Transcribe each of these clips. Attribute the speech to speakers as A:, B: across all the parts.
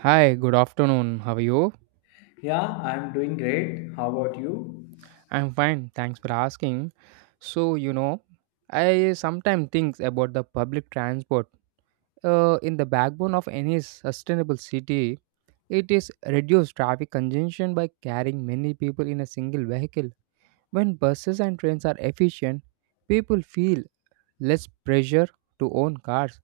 A: Hi, good afternoon. How are you?
B: Yeah, I'm doing great. How about you?
A: I'm fine. Thanks for asking. So, you know, I sometimes think about the public transport. In the backbone of any sustainable city, it is reduced traffic congestion by carrying many people in a single vehicle. When buses and trains are efficient, people feel less pressure to own cars.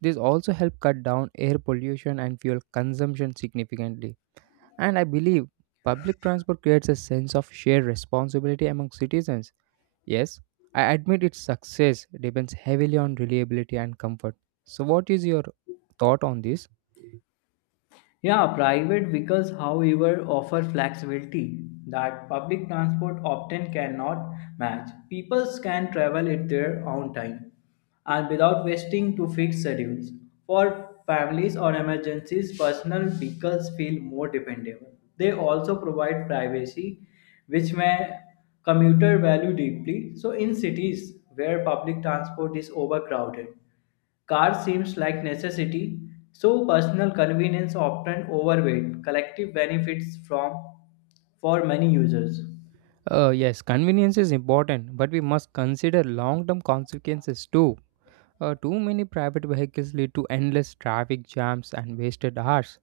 A: This also helps cut down air pollution and fuel consumption significantly. And I believe public transport creates a sense of shared responsibility among citizens. Yes, I admit its success depends heavily on reliability and comfort. So, what is your thought on this?
B: Yeah, private vehicles, however, offer flexibility that public transport often cannot match. People can travel at their own time and without wasting to fixed schedules. For families or emergencies, personal vehicles feel more dependable. They also provide privacy, which may commuter value deeply. So in cities where public transport is overcrowded, car seems like necessity, so personal convenience often overweight collective benefits from for many users.
A: Yes, convenience is important, but we must consider long term consequences too. Too many private vehicles lead to endless traffic jams and wasted hours.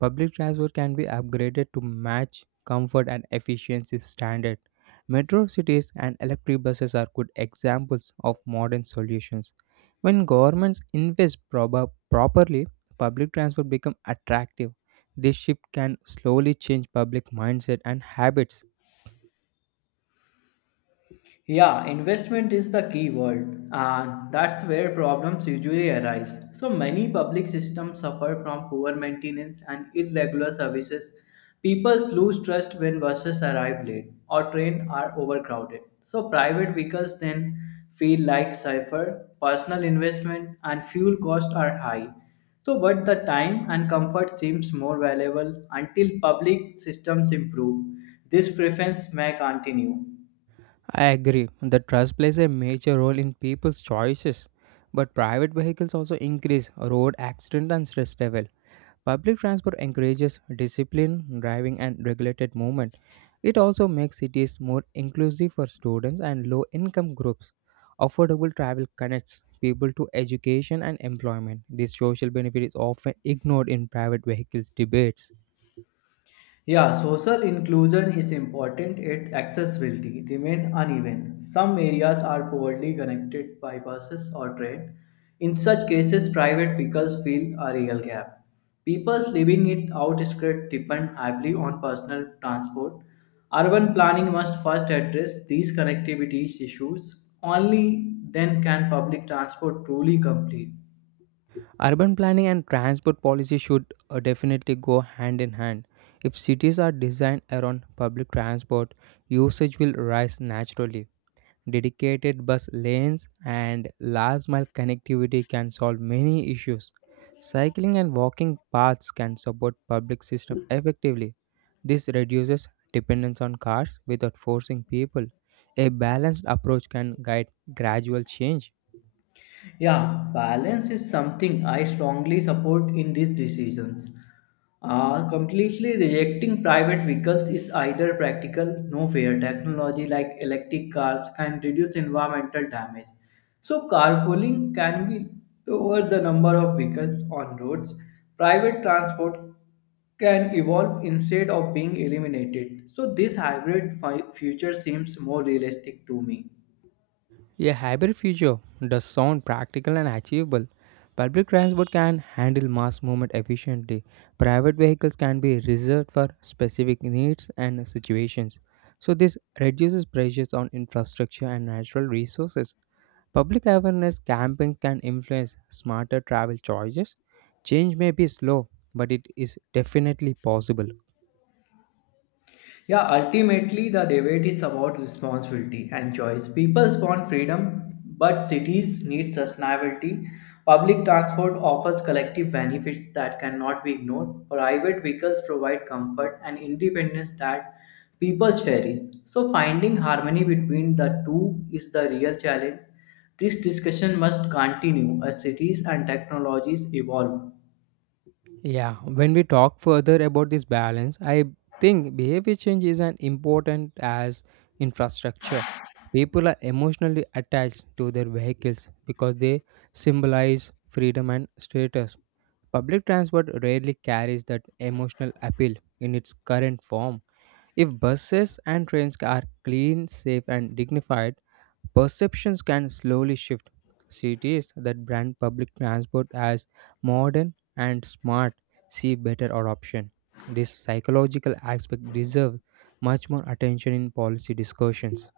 A: Public transport can be upgraded to match comfort and efficiency standard. Metro cities and electric buses are good examples of modern solutions. When governments invest properly, public transport become attractive. This shift can slowly change public mindset and habits.
B: Yeah, investment is the key word, and that's where problems usually arise. So many public systems suffer from poor maintenance and irregular services. People lose trust when buses arrive late or trains are overcrowded. So private vehicles then feel like safer. Personal investment and fuel costs are high. So but the time and comfort seems more valuable until public systems improve. This preference may continue.
A: I agree that trust plays a major role in people's choices, but private vehicles also increase road accident and stress level. Public transport encourages disciplined driving and regulated movement. It also makes cities more inclusive for students and low income groups. Affordable travel connects people to education and employment. This social benefit is often ignored in private vehicles debates.
B: Yeah, social inclusion is important yet accessibility remain uneven. Some areas are poorly connected by buses or train. In such cases, private vehicles fill a real gap. People living in outskirts depend heavily on personal transport. Urban planning must first address these connectivity issues. Only then can public transport truly complete.
A: Urban planning and transport policy should definitely go hand in hand. If cities are designed around public transport, usage will rise naturally. Dedicated bus lanes, and last mile connectivity can solve many issues. Cycling and walking paths can support public system effectively. This reduces dependence on cars without forcing people. A balanced approach can guide gradual change.
B: Yeah, balance is something I strongly support in these decisions. Completely rejecting private vehicles is either practical, no fair. Technology like electric cars can reduce environmental damage. So carpooling can be lower the number of vehicles on roads. Private transport can evolve instead of being eliminated. So this future seems more realistic to me.
A: A hybrid future does sound practical and achievable. Public transport can handle mass movement efficiently. Private vehicles can be reserved for specific needs and situations. So, this reduces pressures on infrastructure and natural resources. Public awareness campaigns can influence smarter travel choices. Change may be slow, but it is definitely possible.
B: Yeah, ultimately, the debate is about responsibility and choice. People want freedom, but cities need sustainability. Public transport offers collective benefits that cannot be ignored. Private vehicles provide comfort and independence that people cherish. So, finding harmony between the two is the real challenge. This discussion must continue as cities and technologies evolve.
A: Yeah, when we talk further about this balance, I think behavior change is as important as infrastructure. People are emotionally attached to their vehicles because they symbolize freedom and status. Public transport rarely carries that emotional appeal in its current form. If buses and trains are clean, safe, and dignified, perceptions can slowly shift. Cities that brand public transport as modern and smart see better adoption. This psychological aspect deserves much more attention in policy discussions.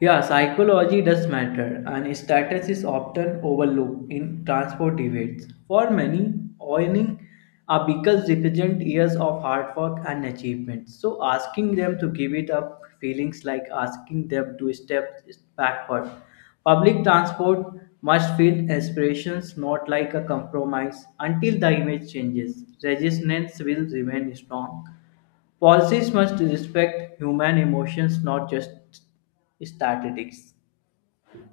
B: Yeah, psychology does matter, and status is often overlooked in transport debates. For many, owning a vehicle represents years of hard work and achievement. So, asking them to give it up feelings like asking them to step backward. Public transport must feel aspirations, not like a compromise. Until the image changes, resistance will remain strong. Policies must respect human emotions, not just statistics.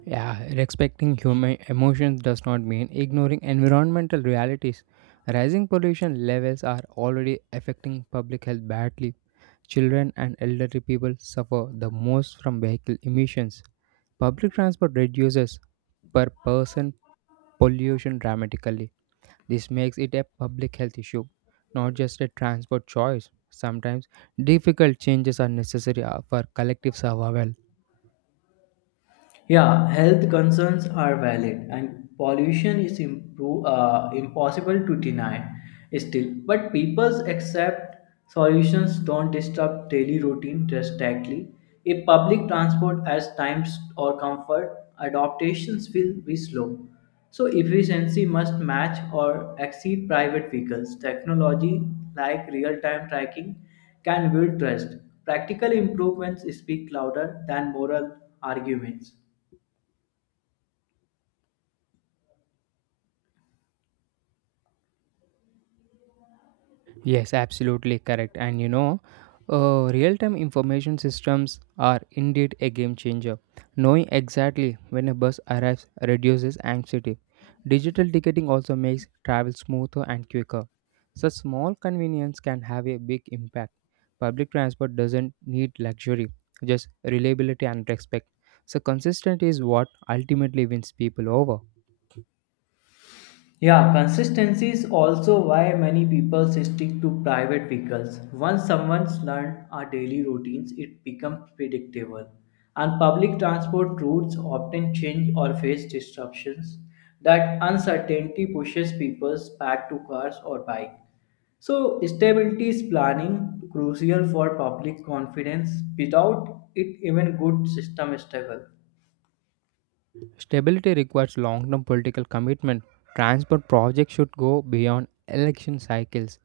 A: Yeah, respecting human emotions does not mean ignoring environmental realities. Rising pollution levels are already affecting public health badly. Children and elderly people suffer the most from vehicle emissions. Public transport reduces per person pollution dramatically. This makes it a public health issue, not just a transport choice. Sometimes difficult changes are necessary for collective survival.
B: Yeah, health concerns are valid and pollution is impossible to deny still. But people accept solutions don't disturb daily routine drastically. If public transport as times or comfort, adaptations will be slow. So efficiency must match or exceed private vehicles. Technology like real-time tracking can build trust. Practical improvements speak louder than moral arguments.
A: Yes, absolutely correct. And real time information systems are indeed a game changer. Knowing exactly when a bus arrives reduces anxiety. Digital ticketing also makes travel smoother and quicker. Such small convenience can have a big impact. Public transport doesn't need luxury, just reliability and respect. So, consistency is what ultimately wins people over.
B: Yeah, consistency is also why many people stick to private vehicles. Once someone's learned our daily routines, it becomes predictable. And public transport routes often change or face disruptions. That uncertainty pushes people back to cars or bike. So, stability is planning crucial for public confidence. Without it, even good system struggle.
A: Stability requires long term political commitment. Transport projects should go beyond election cycles.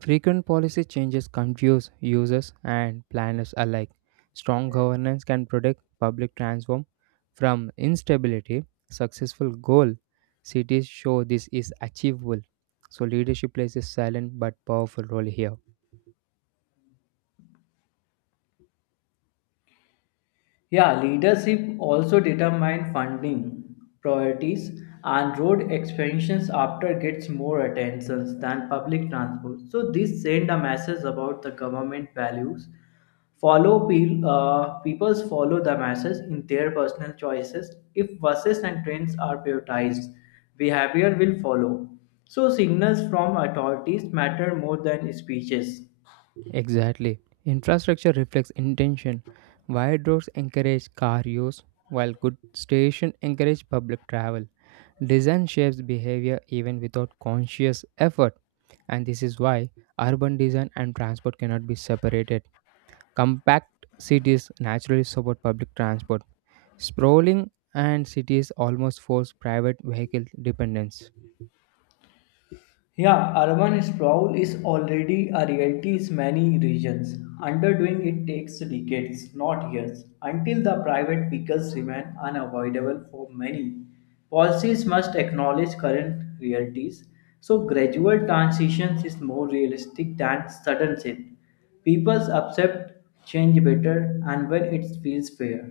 A: Frequent policy changes confuse users and planners alike. Strong governance can protect public transform from instability. Successful goal cities show this is achievable. So leadership plays a silent but powerful role here.
B: Yeah, leadership also determines funding priorities and road expansions after gets more attention than public transport. So this send a message about the government values. Peoples follow the message in their personal choices. If buses and trains are prioritized, behavior will follow. So signals from authorities matter more than speeches.
A: Exactly. Infrastructure reflects intention. Wide roads encourage car use, while good stations encourage public travel. Design shapes behavior even without conscious effort, and this is why urban design and transport cannot be separated. Compact cities naturally support public transport. Sprawling and cities almost force private vehicle dependence.
B: Yeah, urban sprawl is already a reality in many regions. Underdoing it takes decades, not years, until the private vehicles remain unavoidable for many. Policies must acknowledge current realities, so gradual transitions is more realistic than sudden shift. People accept change better and when it feels fair.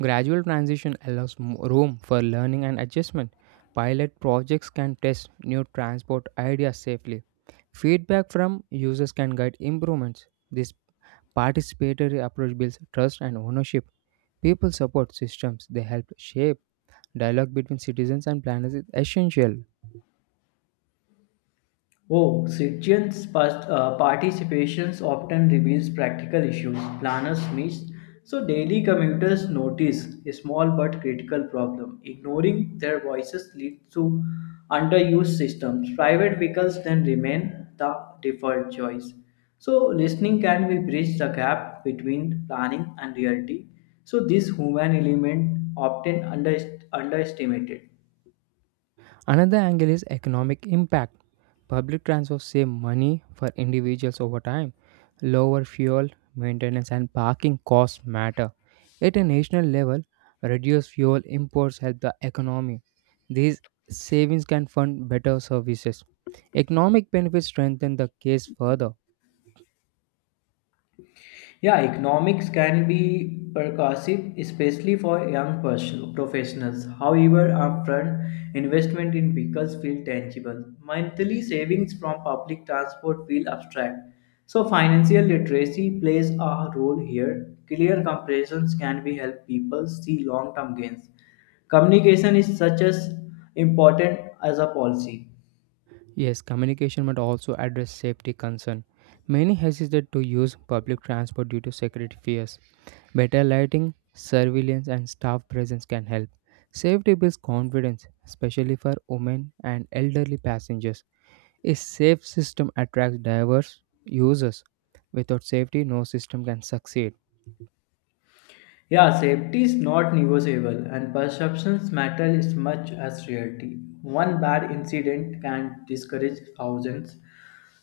A: Gradual transition allows room for learning and adjustment. Pilot projects can test new transport ideas safely. Feedback from users can guide improvements. This participatory approach builds trust and ownership. People support systems they help shape. Dialogue between citizens and planners is essential.
B: Oh, participations often reveals practical issues planners miss, so daily commuters notice a small but critical problem. Ignoring their voices leads to underused systems. Private vehicles then remain the default choice. So listening can be bridge the gap between planning and reality. So this human element often underestimated.
A: Another angle is economic impact. Public transport saves money for individuals over time. Lower fuel, maintenance and parking costs matter. At a national level, reduced fuel imports help the economy. These savings can fund better services. Economic benefits strengthen the case further.
B: Yeah, economics can be percussive, especially for professionals. However, upfront investment in vehicles feel tangible. Monthly savings from public transport feel abstract. So, financial literacy plays a role here. Clear comparisons can be help people see long-term gains. Communication is such as important as a policy.
A: Yes, communication must also address safety concern. Many hesitate to use public transport due to security fears. Better lighting, surveillance, and staff presence can help. Safety builds confidence, especially for women and elderly passengers. A safe system attracts diverse users. Without safety, no system can succeed.
B: Yeah, safety is not negotiable, and perceptions matter as much as reality. One bad incident can discourage thousands.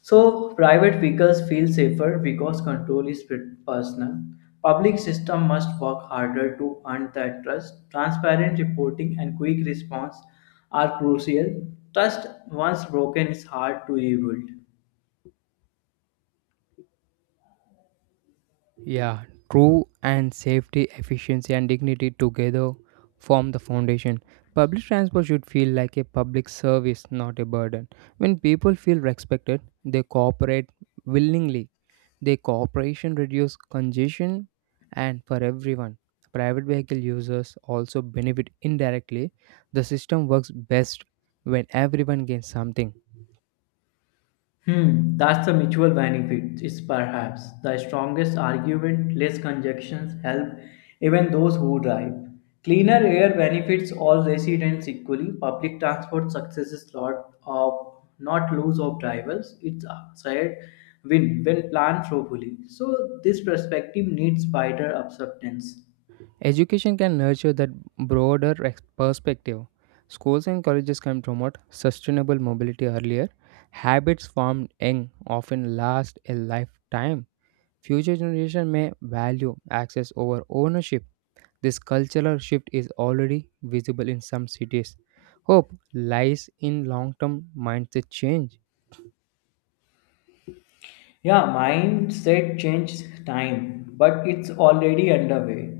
B: So, private vehicles feel safer because control is personal. Public system must work harder to earn that trust. Transparent reporting and quick response are crucial. Trust once broken is hard to rebuild.
A: Yeah, true and safety, efficiency, and dignity together form the foundation. Public transport should feel like a public service, not a burden. When people feel respected, they cooperate willingly. Their cooperation reduces congestion and for everyone. Private vehicle users also benefit indirectly. The system works best when everyone gains something.
B: Hmm, that's the mutual benefit is perhaps the strongest argument. Less congestions help even those who drive. Cleaner air benefits all residents equally. Public transport successes lot of not lose of drivers. It's a shared win when planned thoroughly. So this perspective needs wider acceptance.
A: Education can nurture that broader perspective. Schools and colleges can promote sustainable mobility earlier. Habits formed young often last a lifetime. Future generation may value access over ownership. This cultural shift is already visible in some cities. Hope lies in long term mindset change.
B: Yeah, mindset changed time, but it's already underway.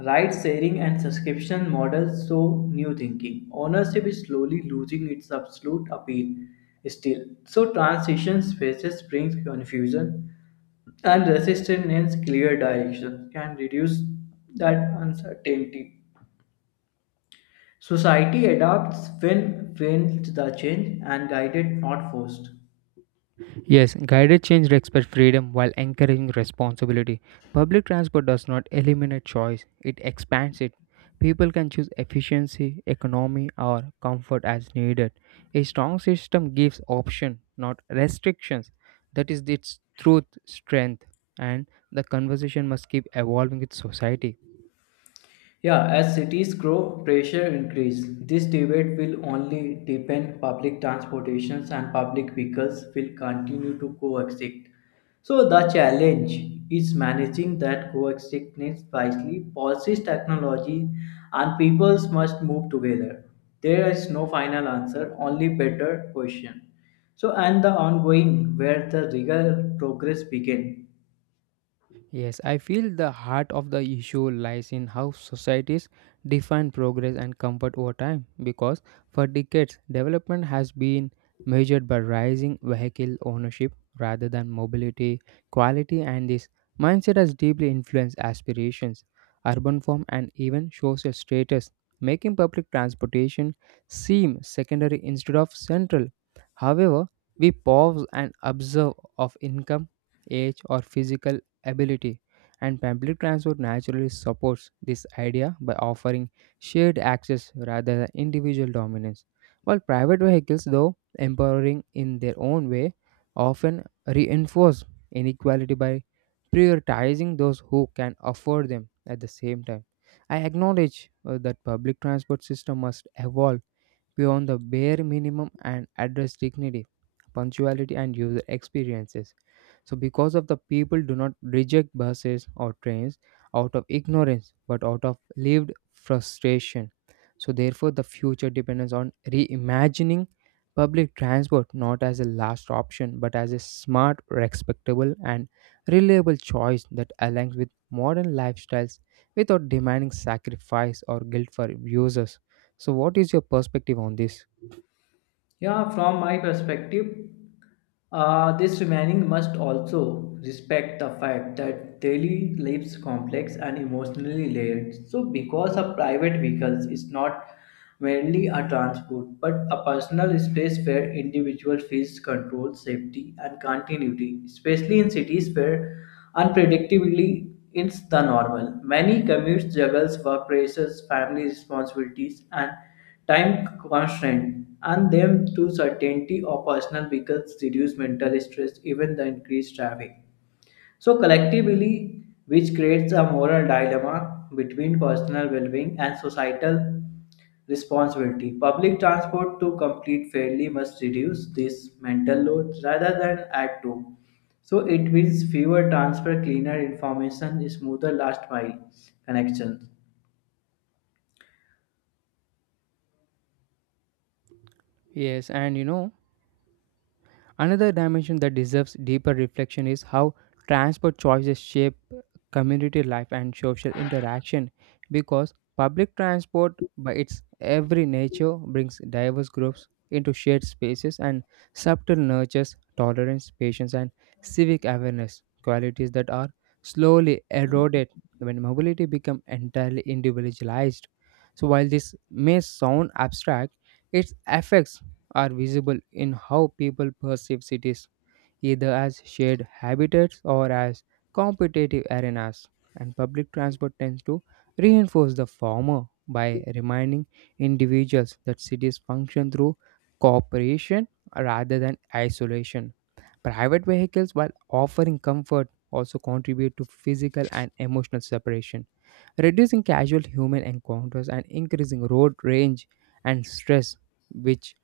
B: Ride sharing and subscription models show new thinking. Ownership is slowly losing its absolute appeal still. So transition spaces brings confusion and resistance clear direction can reduce that uncertainty. Society adapts when the change and guided not forced.
A: Yes, guided change respects freedom while encouraging responsibility. Public transport does not eliminate choice, it expands it. People can choose efficiency, economy, or comfort as needed. A strong system gives option, not restrictions. That is its truth, strength, and the conversation must keep evolving with society.
B: Yeah, as cities grow, pressure increase. This debate will only deepen public transportations and public vehicles will continue to coexist. So the challenge is managing that coexistence wisely. Policies, technology, and peoples must move together. There is no final answer, only better question. So and the ongoing where the real progress begin.
A: Yes, I feel the heart of the issue lies in how societies define progress and comfort over time because for decades development has been measured by rising vehicle ownership rather than mobility, quality and this mindset has deeply influenced aspirations, urban form and even social status, making public transportation seem secondary instead of central. However, we pause and observe of income, age or physical ability, and public transport naturally supports this idea by offering shared access rather than individual dominance. While private vehicles, though empowering in their own way, often reinforce inequality by prioritizing those who can afford them at the same time. I acknowledge that public transport system must evolve beyond the bare minimum and address dignity, punctuality and user experiences so because of the people do not reject buses or trains out of ignorance but out of lived frustration. So therefore the future depends on reimagining public transport not as a last option but as a smart, respectable and reliable choice that aligns with modern lifestyles without demanding sacrifice or guilt for users. So what is your perspective on this?
B: Yeah, from my perspective, this remaining must also respect the fact that daily lives complex and emotionally layered. So, because a private vehicle is not merely a transport but a personal space where individual feels control, safety, and continuity, especially in cities where unpredictability is the normal. Many commutes juggles work pressures, family responsibilities, and time constraint and them to certainty or personal vehicles reduce mental stress even the increased traffic so collectively which creates a moral dilemma between personal well-being and societal responsibility public transport to complete fairly must reduce this mental load rather than add to so it means fewer transfer cleaner information smoother last mile connection.
A: Yes, and you know Another dimension that deserves deeper reflection is how transport choices shape community life and social interaction because public transport by its every nature brings diverse groups into shared spaces and subtle nurtures tolerance patience and civic awareness qualities that are slowly eroded when mobility becomes entirely individualized so while this may sound abstract its effects are visible in how people perceive cities, either as shared habitats or as competitive arenas. And public transport tends to reinforce the former by reminding individuals that cities function through cooperation rather than isolation. Private vehicles, while offering comfort, also contribute to physical and emotional separation reducing casual human encounters and increasing road rage and stress, which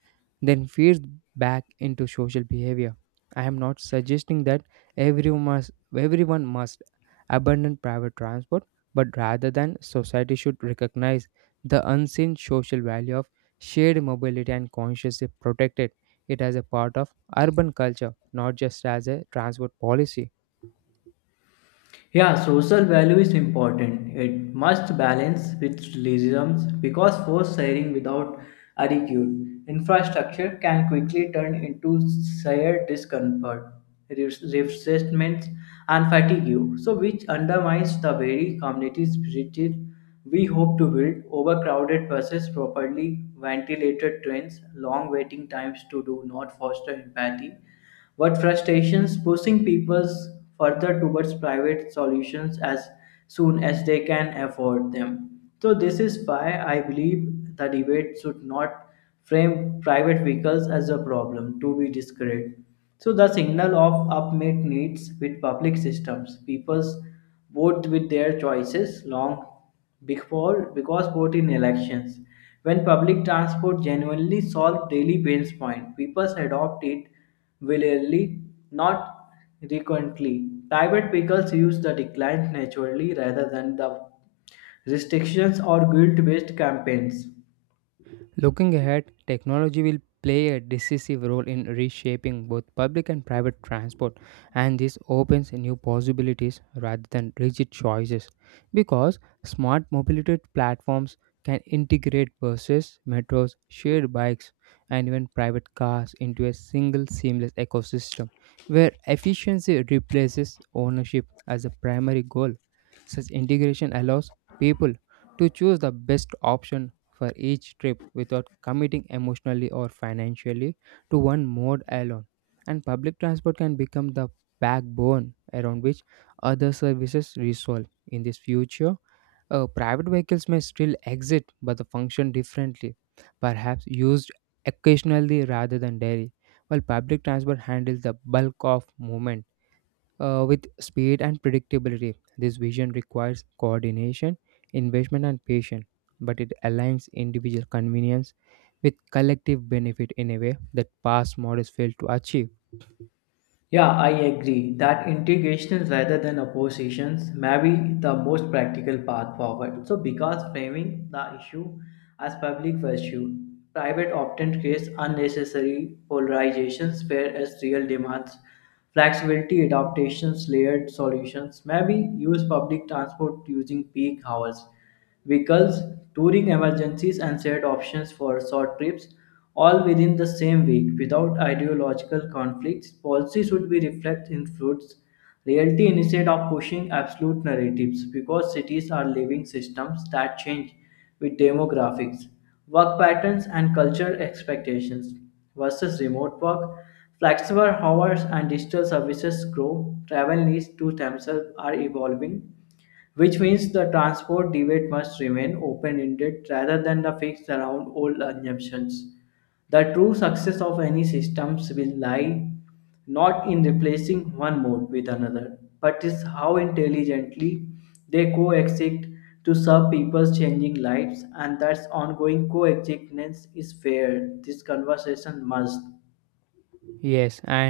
A: then feeds back into social behavior. I am not suggesting that everyone must, everyone must abandon private transport, but rather than society should recognize the unseen social value of shared mobility and consciously protect it it as a part of urban culture, not just as a transport policy.
B: Yeah, social value is important. It must balance with realism because force sharing without adequate infrastructure can quickly turn into shared discomfort, resentment, and fatigue, so which undermines the very community spirit we hope to build. Overcrowded buses, properly ventilated trains, long waiting times to do not foster empathy what frustrations pushing people further towards private solutions as soon as they can afford them. So this is why I believe the debate should not frame private vehicles as a problem to be discouraged. So the signal of upmate needs with public systems, people's vote with their choices long before, because vote in elections, when public transport genuinely solved daily pain's point, people adopt it willingly, not frequently. Private vehicles use the decline naturally rather than the restrictions or guilt-based campaigns.
A: Looking ahead, technology will play a decisive role in reshaping both public and private transport, and this opens new possibilities rather than rigid choices. Because smart mobility platforms can integrate buses, metros, shared bikes, and even private cars into a single seamless ecosystem where efficiency replaces ownership as a primary goal. Such integration allows people to choose the best option for each trip without committing emotionally or financially to one mode alone. And public transport can become the backbone around which other services resolve. In this future, private vehicles may still exist but they function differently, perhaps used occasionally rather than daily, while public transport handles the bulk of movement with speed and predictability. This vision requires coordination, investment, and patience, but it aligns individual convenience with collective benefit in a way that past models failed to achieve.
B: Yeah, I agree that integrations rather than oppositions may be the most practical path forward. So, because framing the issue as public virtue, private often creates unnecessary polarizations, whereas real demands, flexibility, adaptations, layered solutions may be use public transport using peak hours vehicles, touring emergencies, and shared options for short trips, all within the same week without ideological conflicts. Policy should be reflect in fruits reality instead of pushing absolute narratives because cities are living systems that change with demographics, work patterns, and cultural expectations versus remote work. Flexible hours and digital services grow, travel needs to themselves are evolving which means the transport debate must remain open ended rather than the fixed around old assumptions. The true success of any systems will lie not in replacing one mode with another, but is how intelligently they coexist to serve people's changing lives, and that ongoing coexistence is fair. This conversation must.
A: Yes, and